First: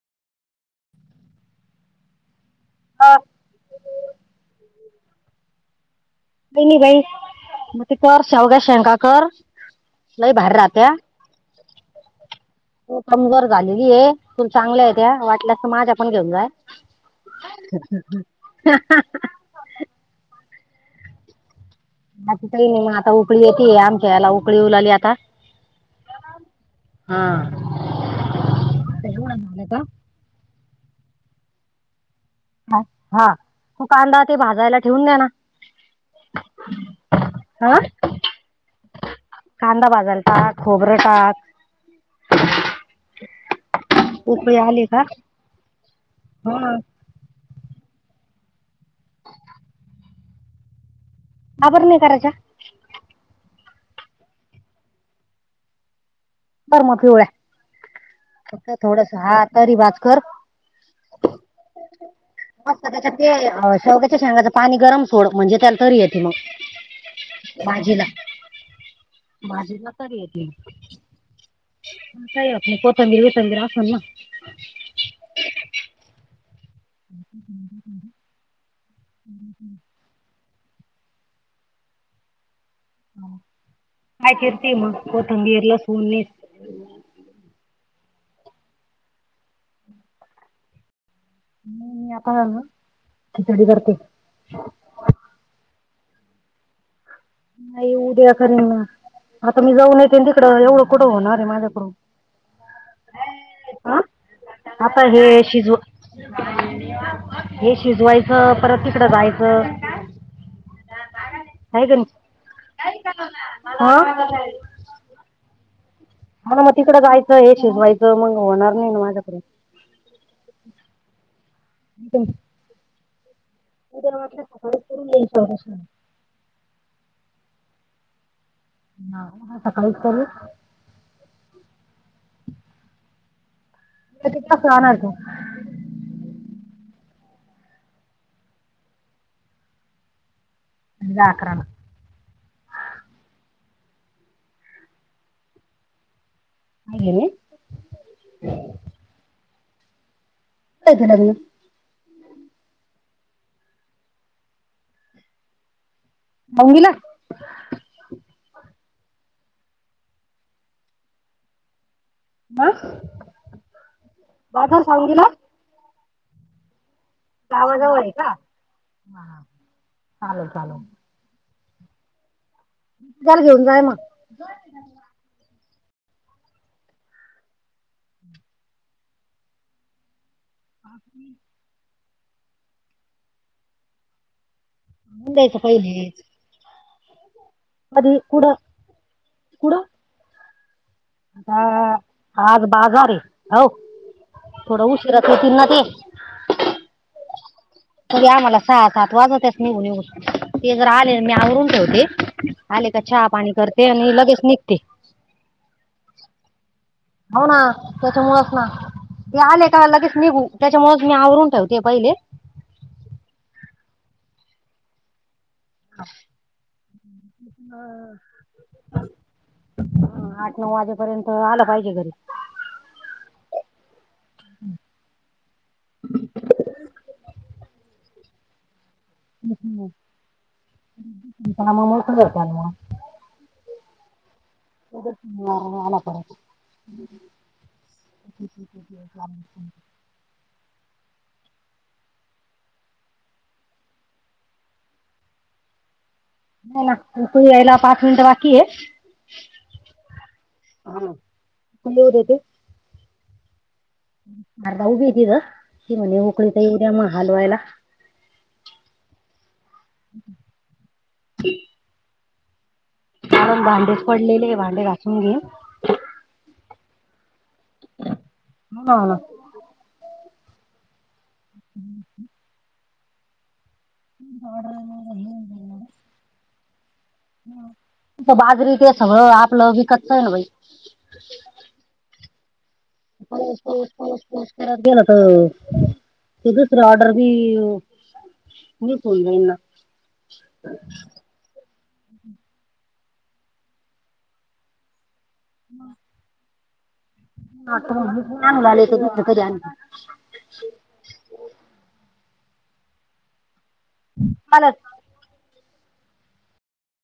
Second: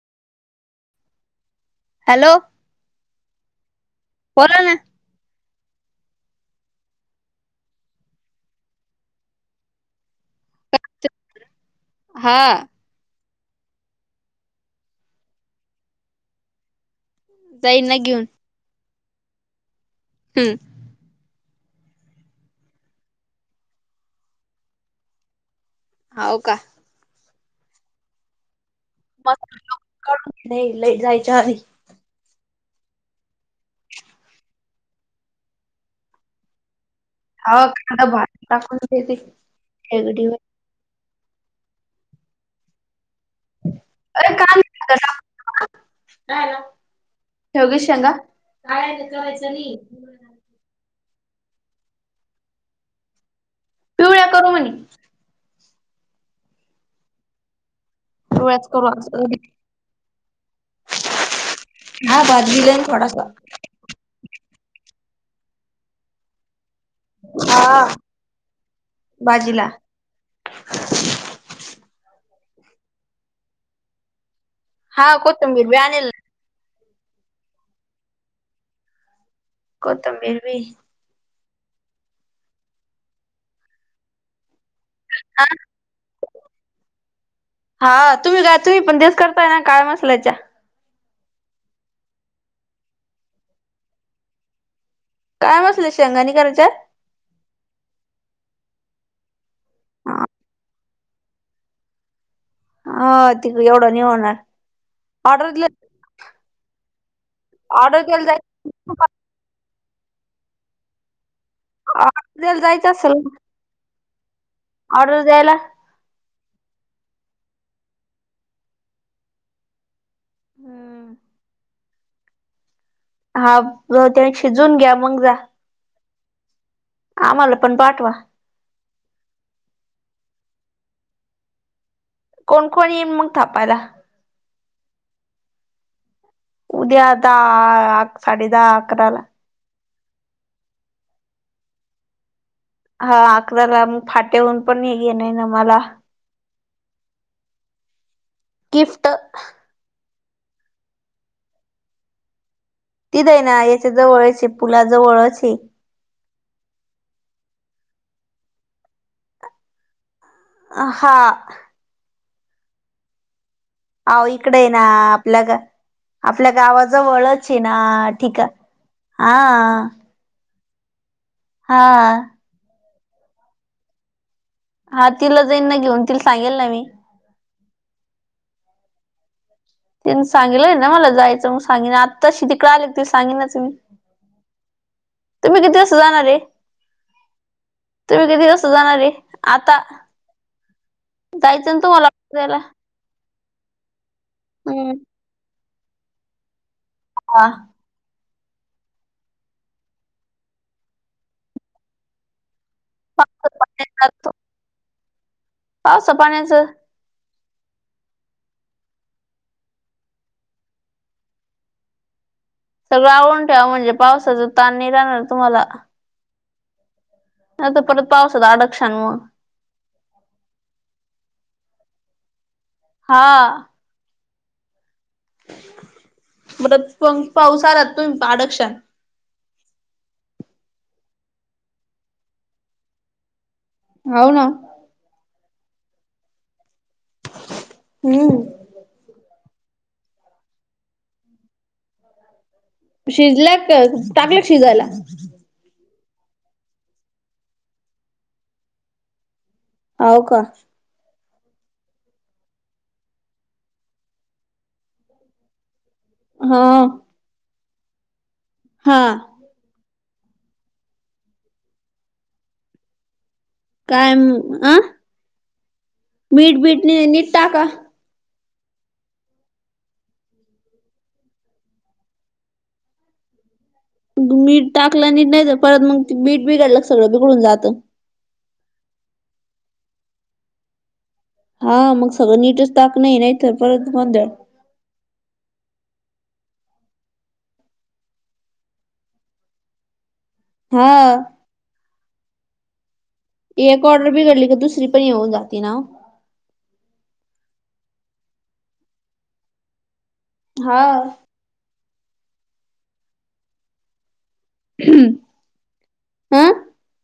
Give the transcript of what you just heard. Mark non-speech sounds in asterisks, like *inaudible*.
Hello. आ बोला ना. काई नाही बाई. मगं कर शेवग्या शेगा कर. लई भारी राहत्या. *inaudible* हा. तू कमजोर झालेलीये. तुला चांगलं आहे त्या, वाटल्यास माझ्या पण घेऊ जा. जाईन ना घेऊन *unintelligible* हम्म. बाकी काही नाही. मग आता उकळी येतेये, आमच्या याला उकळी येऊ लाली आता. हावका? हा. *inaudible* त्याच्या मुळे आता लई लई जायच्या आधी हा हा. तु कांदा ते भाजायला ठेवून द्या ना. *inaudible* हा कांदा भाजायला *unintelligible* टाक खोबरं टाक. *inaudible* अरे का उकळी आली का? शेवगी *inaudible* हं. शेवग्याच्या शेंगा. नाही ते करायचं नाही. का बर नाही करायच्या? पिवळ्या करू म्हणे. कर मग पिवळ्याच पिवळ्या. *inaudible* करू आज. थोडस हा तरी भात कर. हा *inaudible* भाजीला आता त्याच्यात थोडासा ते शेवग्याच्या शेंगा पाणी गरम सोड, म्हणजे त्याला तरी येते मग. हा भाजीला. *inaudible* भाजीला तरी येते मग. मग काही होत नाही, कोथंबीर विसरली असेल ना. *inaudible* हा कोथंबीर बी आणेल ना. *unintelligible* *inaudible* कोथंबीर बी *inaudible* काय करती मग हा कोथंबीर लसुण हा, तुम्ही काय तुम्ही पण तेच करताय ना काळा मसल्याच्या. नाही आता आलो खिचडी करते. काय बसलं शेंगा नाही करायच्या. नाही उद्या करीन ना आता मी जाऊन येत तिकडं एवढं कुठं होणार आहे माझ्याकडून. हा, त एवढं हा नि होणार आता हे ऑर्डर शिजव दिलं. हे ऑर्डर द्यायला जाय शिजवायचं. परत तिकड जायचं काय करू. त्याला जायचं असेल ऑर्डर द्यायला. ह ना, मग तिकडें जायचं हे शिजवायचं मग होणार नाही ना माझ्याकडे. हम्म. बर. हा, रोट्या शिजून घ्या मग जा. अच्छा! आम्हाला पण पाठवा. हा, उद्या सकाळीच करू कोण कोण येईन मग थापायला. त्याचे तक्रार हाय बघ. उद्याताहा आ साडे दहा अकराला. साडेदहा अकराला. हा, अकराला मग फाट्याहन पण हे घेन ना मला. नाही गेले. गिफ्ट. त्याचं लग्न. तिथे हे ना, तीच आहे ना याच्या जवळची पुला जवळची आहे. होंगला. आ हा, ''हं'' अहो इकडे ना आपल्या ग आपल्या गावाजवळ. ची ना गावाजवळ आहे का ठीक आ हा, चालेल चालेल. हा, उल घेन जा मग. दोनशे. हा, तिला जाईन ना घेऊन तिला सांगेल ना मी. त्यांन सांगितलंय ना मला जायचं मग सांगिन आत्ताशी तिकडे आले त सांगिनच मी. आणून द्यायचं तुम्ही किती वाजता पहिलेच जाणार रे. कधी तुम्ही किती कुठं वाजता जाणारे आता. हा, जायचं ना तुम्हाला द्यायला आज बाजार आहे हो हम्म थोडं उशिराच येथील ना ते. हा, तरी आ मला सात वाज निघून येऊ ते जर आले मी आवरून ठेवते. आले का चहा पावसा पाणी करते आणि पाण्याचं लगेच निघते. पावसा पाण्याचं. हो ना, त्याच्यामुळेळच ना. ते आले का लगेच त्याच्यामुळे मी आवरून ठेवते पहिले. सगळं आवळून ठेवा म्हणजे पावसाचं ताणणी राहणार तुम्हाला. हा. नाही तर परत पावसात अडकशान मग *inaudible* हा आठ नऊ वाजेपर्यंत आलं पाहिजे घरी. हा. मधेच पण पाऊस आला तर अडकशाल. *unintelligible* हाव नां. *unintelligible* हम्म. *unintelligible* शिजल्यात का, टाकलेत शिजायला? नाही ना, ती यायला पाच मिनटं बाकी आहे. हाव का? *inaudible* लिहू देते? आता उभी हाय ती गं. ती म्हणे उकळी तर हा येऊ द्या मग हलवायला हा. हा, मग काय म पडलेले आ भांडे घासून घे. मीठ बीट नी नीट टाका. हा. *inaudible* मीठ टाकलं नीट, नाही तर परत मग बीठ बिघडलं सगळं बिघडून जातं. तं बाजरीचंच हवं, आपलं विकतचं हा ना बाई. हा मग सगळं नीटच टाक नाही, नाही तर पळस पळस परत गोंधळ *unintelligible* विकून जाईन नां. हा. एक ऑर्डर बिघडली, की दुसरी पण हे होऊन जाती ना ओ? *unintelligible* हां. मल्यात अं?